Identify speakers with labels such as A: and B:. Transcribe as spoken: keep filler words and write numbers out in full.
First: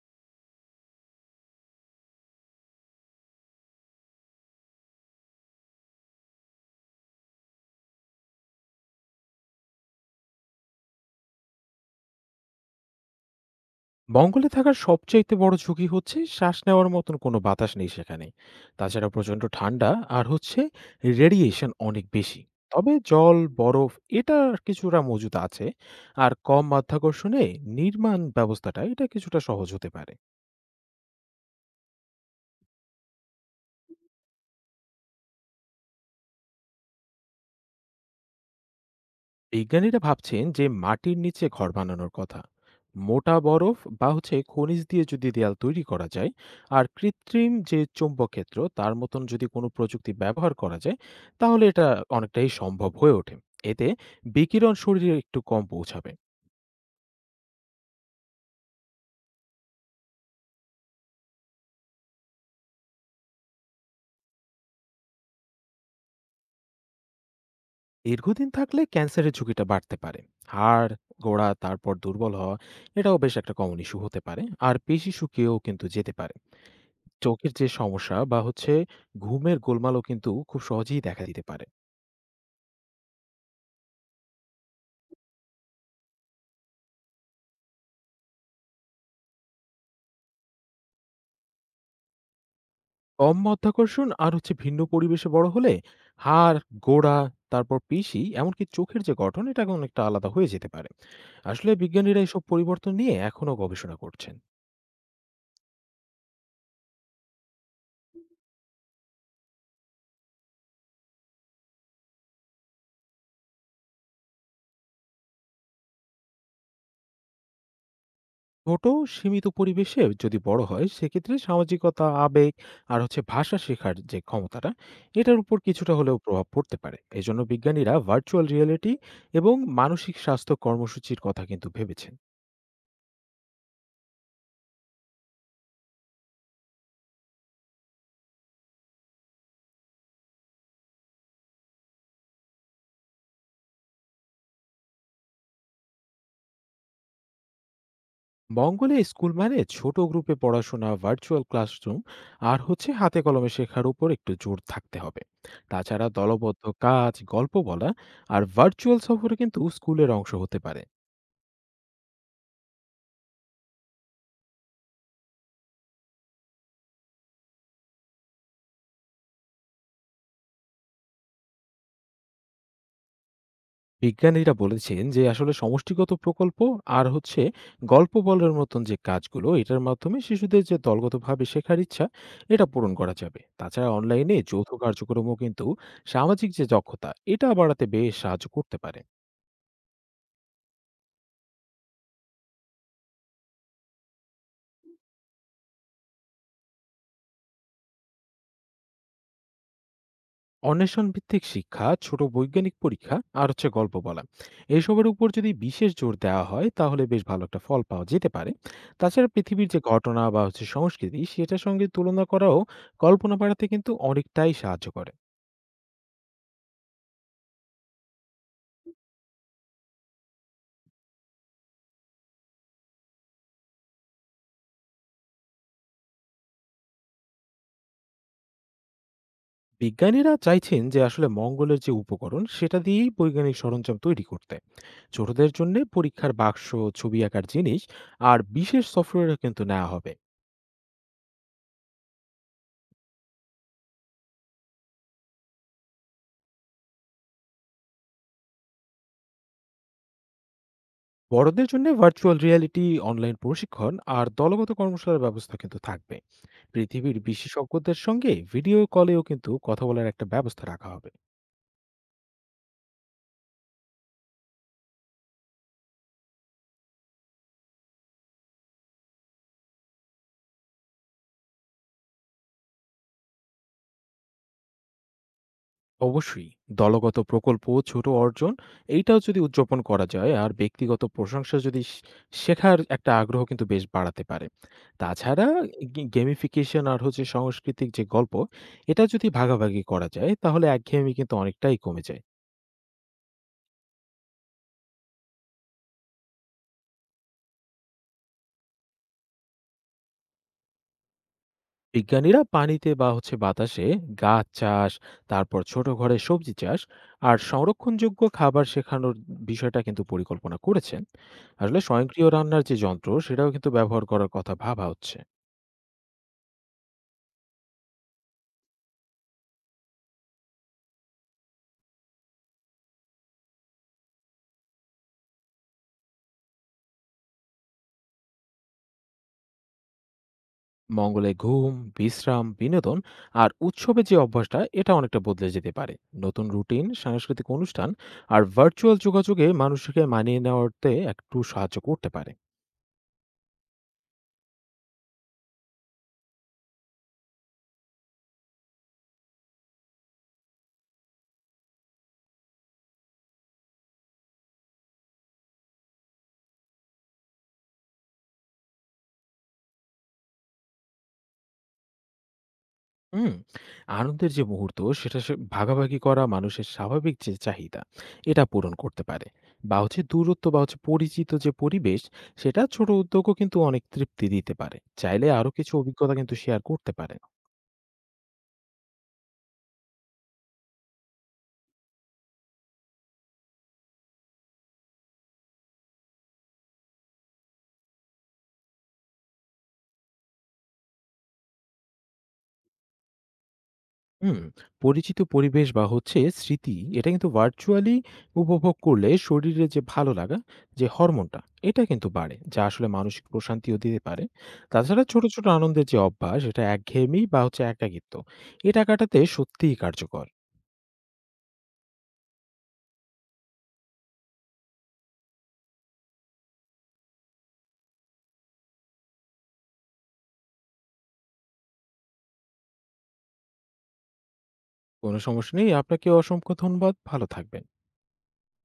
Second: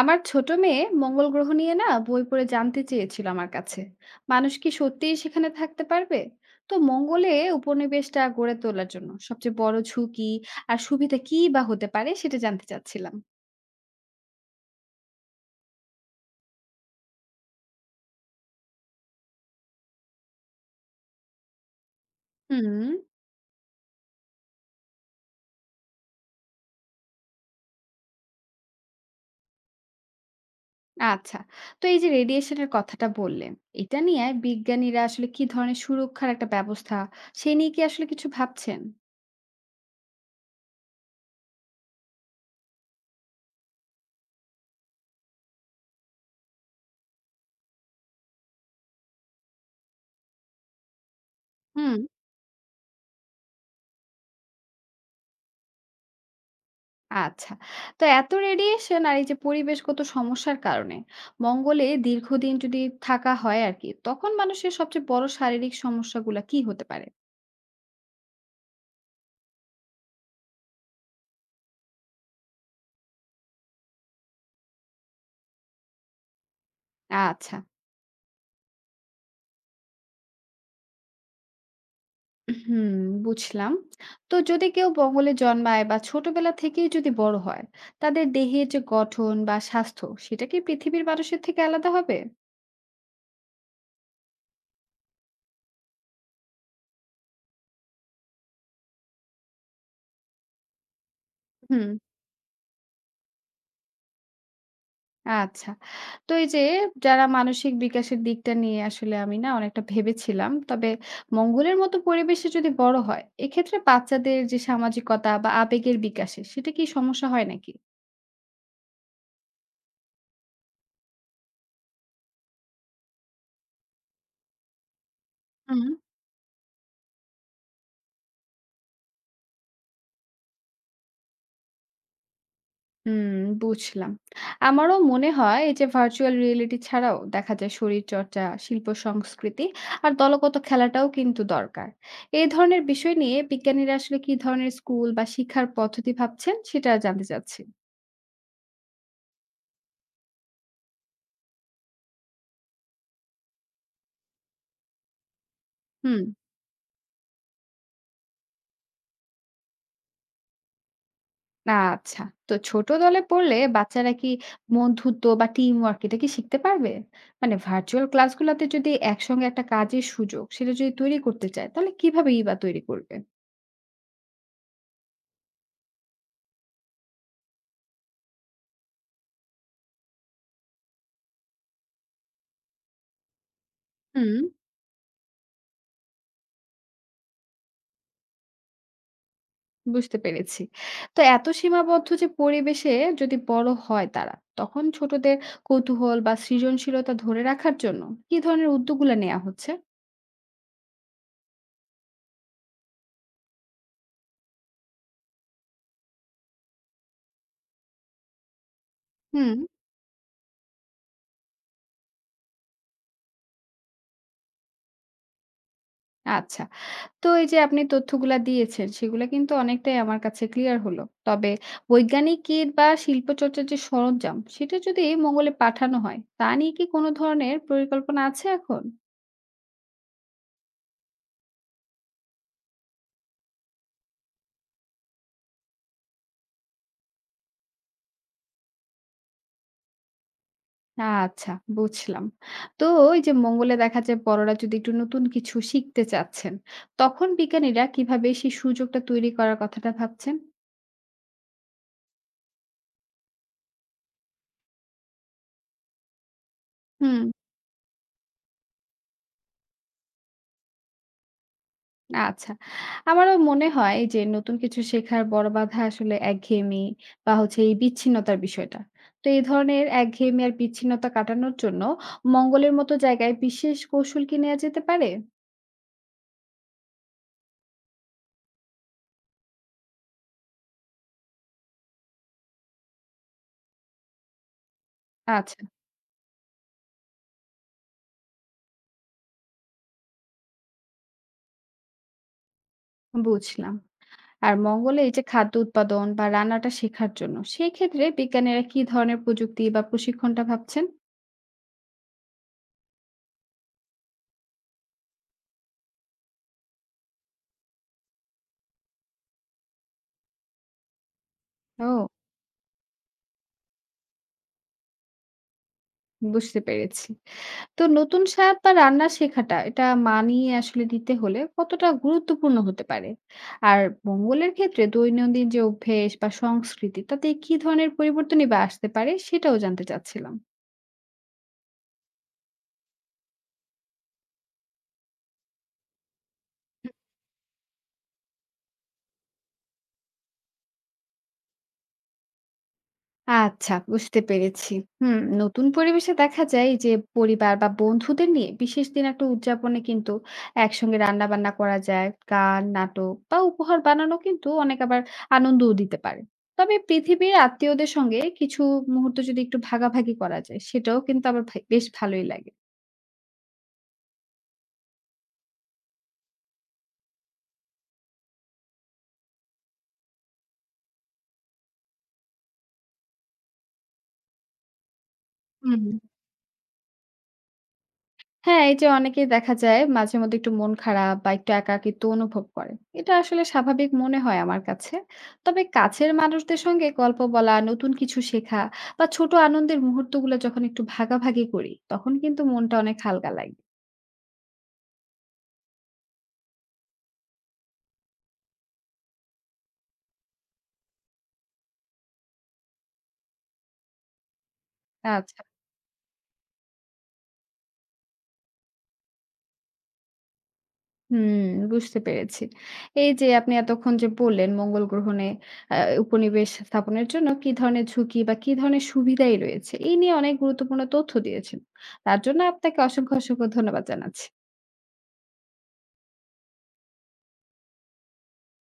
A: আমার ছোট মেয়ে মঙ্গল গ্রহ নিয়ে না বই পড়ে জানতে চেয়েছিল আমার কাছে মানুষ কি সত্যিই সেখানে থাকতে পারবে। তো মঙ্গলে উপনিবেশটা গড়ে তোলার জন্য সবচেয়ে বড় ঝুঁকি আর সুবিধা কি বা হতে পারে সেটা জানতে চাচ্ছিলাম।
B: জঙ্গলে থাকার সবচাইতে বড় ঝুঁকি হচ্ছে শ্বাস নেওয়ার মতন কোনো বাতাস নেই সেখানে। তাছাড়া প্রচণ্ড ঠান্ডা আর হচ্ছে রেডিয়েশন অনেক বেশি।
A: হুম।
B: তবে জল বরফ এটা কিছুটা মজুত আছে। আর কম মাধ্যাকর্ষণে নির্মাণ ব্যবস্থাটা এটা কিছুটা সহজ হতে পারে।
A: আচ্ছা। তো এই যে রেডিয়েশনের কথাটা বললেন, এটা নিয়ে বিজ্ঞানীরা আসলে কি ধরনের সুরক্ষার একটা ব্যবস্থা সে নিয়ে কি আসলে কিছু ভাবছেন?
B: বিজ্ঞানীরা ভাবছেন যে মাটির নিচে ঘর বানানোর কথা। মোটা বরফ বা হচ্ছে খনিজ দিয়ে যদি দেয়াল তৈরি করা যায়, আর কৃত্রিম যে চৌম্বক ক্ষেত্র তার মতন যদি কোনো প্রযুক্তি ব্যবহার করা যায়, তাহলে এটা
A: হুম।
B: অনেকটাই সম্ভব হয়ে ওঠে। এতে বিকিরণ শরীরে একটু কম পৌঁছাবে।
A: আচ্ছা। তো এত রেডিয়েশন আর এই যে পরিবেশগত সমস্যার কারণে মঙ্গলে দীর্ঘদিন যদি থাকা হয় আরকি, তখন মানুষের সবচেয়ে বড় শারীরিক সমস্যাগুলা কি হতে পারে?
B: দীর্ঘদিন থাকলে ক্যান্সারের ঝুঁকিটা বাড়তে পারে। হাড় গোড়া তারপর দুর্বল হওয়া এটাও বেশ একটা কমন ইস্যু হতে পারে, আর পেশি শুকিয়েও কিন্তু যেতে পারে। চোখের
A: আচ্ছা।
B: যে সমস্যা বা হচ্ছে ঘুমের গোলমালও কিন্তু খুব সহজেই দেখা দিতে পারে।
A: হুম, বুঝলাম। তো যদি কেউ মঙ্গলে জন্মায় বা ছোটবেলা থেকেই যদি বড় হয়, তাদের দেহের যে গঠন বা স্বাস্থ্য, সেটা কি পৃথিবীর মানুষের থেকে আলাদা হবে?
B: কম মাধ্যাকর্ষণ আর হচ্ছে ভিন্ন পরিবেশে বড় হলে হাড় গোড়া তারপর পেশি এমনকি চোখের যে গঠন এটা অনেকটা আলাদা হয়ে যেতে পারে। আসলে
A: হুম।
B: বিজ্ঞানীরা এসব পরিবর্তন নিয়ে এখনো গবেষণা করছেন।
A: আচ্ছা। তো এই যে যারা মানসিক বিকাশের দিকটা নিয়ে আসলে আমি না অনেকটা ভেবেছিলাম। তবে মঙ্গলের মতো পরিবেশে যদি বড় হয়, এক্ষেত্রে বাচ্চাদের যে সামাজিকতা বা আবেগের বিকাশে সেটা কি সমস্যা হয় নাকি?
B: ছোট সীমিত পরিবেশে যদি বড় হয় সেক্ষেত্রে সামাজিকতা, আবেগ আর হচ্ছে ভাষা শেখার যে ক্ষমতাটা এটার উপর
A: হুম।
B: কিছুটা হলেও প্রভাব পড়তে পারে। এজন্য বিজ্ঞানীরা ভার্চুয়াল রিয়েলিটি এবং মানসিক স্বাস্থ্য কর্মসূচির কথা কিন্তু ভেবেছেন।
A: হুম, বুঝলাম। আমারও মনে হয় এই যে ভার্চুয়াল রিয়েলিটি ছাড়াও দেখা যায় শরীরচর্চা, শিল্প সংস্কৃতি আর দলগত খেলাটাও কিন্তু দরকার। এই ধরনের বিষয় নিয়ে বিজ্ঞানীরা আসলে কি ধরনের স্কুল বা শিক্ষার পদ্ধতি ভাবছেন সেটা জানতে চাচ্ছি।
B: বঙ্গলে স্কুল মানে ছোট গ্রুপে পড়াশোনা, ভার্চুয়াল ক্লাসরুম আর হচ্ছে হাতে কলমে শেখার উপর একটু জোর থাকতে হবে। তাছাড়া
A: হুম।
B: দলবদ্ধ কাজ, গল্প বলা আর ভার্চুয়াল সফরে কিন্তু স্কুলের অংশ হতে পারে।
A: আচ্ছা। তো ছোট দলে পড়লে বাচ্চারা কি বন্ধুত্ব বা টিম ওয়ার্ক এটা কি শিখতে পারবে? মানে ভার্চুয়াল ক্লাসগুলাতে যদি একসঙ্গে একটা কাজের সুযোগ সেটা যদি তৈরি করতে চায় তাহলে কিভাবেই বা তৈরি করবে?
B: বিজ্ঞানীরা বলেছেন যে আসলে সমষ্টিগত প্রকল্প আর হচ্ছে গল্প বলার মতন যে কাজগুলো, এটার মাধ্যমে শিশুদের যে দলগতভাবে শেখার ইচ্ছা এটা পূরণ করা যাবে। তাছাড়া
A: হুম,
B: অনলাইনে যৌথ কার্যক্রমও কিন্তু সামাজিক যে দক্ষতা এটা বাড়াতে বেশ সাহায্য করতে পারে।
A: বুঝতে পেরেছি। তো এত সীমাবদ্ধ যে পরিবেশে যদি বড় হয় তারা, তখন ছোটদের কৌতূহল বা সৃজনশীলতা ধরে রাখার জন্য কি ধরনের উদ্যোগগুলো নেওয়া হচ্ছে?
B: অন্বেষণ ভিত্তিক শিক্ষা, ছোট বৈজ্ঞানিক পরীক্ষা আর হচ্ছে গল্প বলা, এসবের উপর যদি বিশেষ জোর দেওয়া হয় তাহলে বেশ ভালো একটা ফল পাওয়া যেতে পারে। তাছাড়া
A: হুম।
B: পৃথিবীর যে ঘটনা বা হচ্ছে সংস্কৃতি সেটার সঙ্গে তুলনা করাও কল্পনা বাড়াতে কিন্তু অনেকটাই সাহায্য করে।
A: আচ্ছা। তো এই যে আপনি তথ্যগুলা দিয়েছেন, সেগুলা কিন্তু অনেকটাই আমার কাছে ক্লিয়ার হলো। তবে বৈজ্ঞানিক কিট বা শিল্পচর্চার যে সরঞ্জাম, সেটা যদি মঙ্গলে পাঠানো হয়, তা নিয়ে কি কোনো ধরনের পরিকল্পনা আছে এখন?
B: বিজ্ঞানীরা চাইছেন যে আসলে মঙ্গলের যে উপকরণ সেটা দিয়েই বৈজ্ঞানিক সরঞ্জাম তৈরি করতে। ছোটদের জন্য পরীক্ষার বাক্স, ছবি আঁকার জিনিস আর বিশেষ সফটওয়্যারও কিন্তু নেওয়া হবে।
A: আচ্ছা, বুঝলাম। তো এই যে মঙ্গলে দেখা যায় বড়রা যদি একটু নতুন কিছু শিখতে চাচ্ছেন, তখন বিজ্ঞানীরা কিভাবে সেই সুযোগটা তৈরি করার কথাটা ভাবছেন?
B: বড়দের জন্য ভার্চুয়াল রিয়ালিটি, অনলাইন প্রশিক্ষণ আর দলগত কর্মশালার ব্যবস্থা কিন্তু থাকবে। পৃথিবীর
A: হুম।
B: বিশেষজ্ঞদের সঙ্গে ভিডিও কলেও কিন্তু কথা বলার একটা ব্যবস্থা রাখা হবে।
A: আচ্ছা। আমারও মনে হয় যে নতুন কিছু শেখার বড় বাধা আসলে একঘেয়েমি বা হচ্ছে এই বিচ্ছিন্নতার বিষয়টা। তো এই ধরনের একঘেয়েমি আর বিচ্ছিন্নতা কাটানোর জন্য মঙ্গলের মতো জায়গায় বিশেষ কৌশল কি নেওয়া যেতে পারে?
B: অবশ্যই দলগত প্রকল্প, ছোট অর্জন এইটাও যদি উদযাপন করা যায় আর ব্যক্তিগত প্রশংসা যদি শ- শেখার একটা আগ্রহ কিন্তু বেশ বাড়াতে পারে। তাছাড়া
A: আচ্ছা,
B: গেমিফিকেশন আর হচ্ছে সাংস্কৃতিক যে গল্প এটা যদি ভাগাভাগি করা যায় তাহলে একঘেয়েমি কিন্তু অনেকটাই কমে যায়।
A: বুঝলাম। আর মঙ্গলে এই যে খাদ্য উৎপাদন বা রান্নাটা শেখার জন্য, সেক্ষেত্রে বিজ্ঞানীরা কি ধরনের প্রযুক্তি বা প্রশিক্ষণটা ভাবছেন?
B: বিজ্ঞানীরা পানিতে বা হচ্ছে বাতাসে গাছ চাষ, তারপর ছোট ঘরে সবজি চাষ আর সংরক্ষণযোগ্য খাবার শেখানোর বিষয়টা কিন্তু পরিকল্পনা করেছেন। আসলে
A: ও,
B: স্বয়ংক্রিয় রান্নার যে যন্ত্র সেটাও কিন্তু ব্যবহার করার কথা ভাবা হচ্ছে।
A: বুঝতে পেরেছি। তো নতুন স্বাদ বা রান্না শেখাটা এটা মানিয়ে আসলে নিতে হলে কতটা গুরুত্বপূর্ণ হতে পারে, আর মঙ্গলের ক্ষেত্রে দৈনন্দিন যে অভ্যেস বা সংস্কৃতি তাতে কি ধরনের পরিবর্তনই বা আসতে পারে সেটাও জানতে চাচ্ছিলাম।
B: মঙ্গলে ঘুম, বিশ্রাম, বিনোদন আর উৎসবে যে অভ্যাসটা এটা অনেকটা বদলে যেতে পারে। নতুন রুটিন, সাংস্কৃতিক অনুষ্ঠান আর ভার্চুয়াল যোগাযোগে মানুষকে মানিয়ে নেওয়াতে একটু সাহায্য করতে পারে।
A: আচ্ছা, বুঝতে পেরেছি। হুম, নতুন পরিবেশে দেখা যায় যে পরিবার বা বন্ধুদের নিয়ে বিশেষ দিন একটা উদযাপনে কিন্তু একসঙ্গে রান্নাবান্না করা যায়। গান, নাটক বা উপহার বানানো কিন্তু অনেক আবার আনন্দও দিতে পারে। তবে পৃথিবীর আত্মীয়দের সঙ্গে কিছু মুহূর্ত যদি একটু ভাগাভাগি করা যায় সেটাও কিন্তু আবার ভাই বেশ ভালোই লাগে।
B: হুম, আনন্দের যে মুহূর্ত সেটা সে ভাগাভাগি করা মানুষের স্বাভাবিক যে চাহিদা এটা পূরণ করতে পারে। বা হচ্ছে দূরত্ব বা হচ্ছে পরিচিত যে পরিবেশ, সেটা ছোট উদ্যোগও কিন্তু অনেক তৃপ্তি দিতে পারে। চাইলে আরো কিছু
A: হুম।
B: অভিজ্ঞতা কিন্তু শেয়ার করতে পারে।
A: হ্যাঁ, এই যে অনেকেই দেখা যায় মাঝে মধ্যে একটু মন খারাপ বা একটু একাকিত্ব অনুভব করে। এটা আসলে স্বাভাবিক মনে হয় আমার কাছে। তবে কাছের মানুষদের সঙ্গে গল্প বলা, নতুন কিছু শেখা বা ছোট আনন্দের মুহূর্তগুলো যখন একটু ভাগাভাগি করি, তখন কিন্তু মনটা অনেক হালকা লাগে।
B: হুম, পরিচিত পরিবেশ বা হচ্ছে স্মৃতি এটা কিন্তু ভার্চুয়ালি উপভোগ করলে শরীরে যে ভালো লাগা যে হরমোনটা এটা কিন্তু বাড়ে, যা আসলে মানসিক প্রশান্তিও দিতে পারে। তাছাড়া ছোট
A: আচ্ছা।
B: ছোট আনন্দের যে অভ্যাস এটা একঘেয়েমি বা হচ্ছে একাকিত্ব এটা কাটাতে সত্যিই কার্যকর।
A: হুম, বুঝতে পেরেছি। এই যে আপনি এতক্ষণ যে বললেন মঙ্গল গ্রহণে আ উপনিবেশ স্থাপনের জন্য কি ধরনের ঝুঁকি বা কি ধরনের সুবিধাই রয়েছে, এই নিয়ে অনেক গুরুত্বপূর্ণ তথ্য দিয়েছেন। তার জন্য আপনাকে অসংখ্য, অসংখ্য ধন্যবাদ জানাচ্ছি।
B: কোনো সমস্যা নেই, আপনাকে অসংখ্য ধন্যবাদ, ভালো থাকবেন।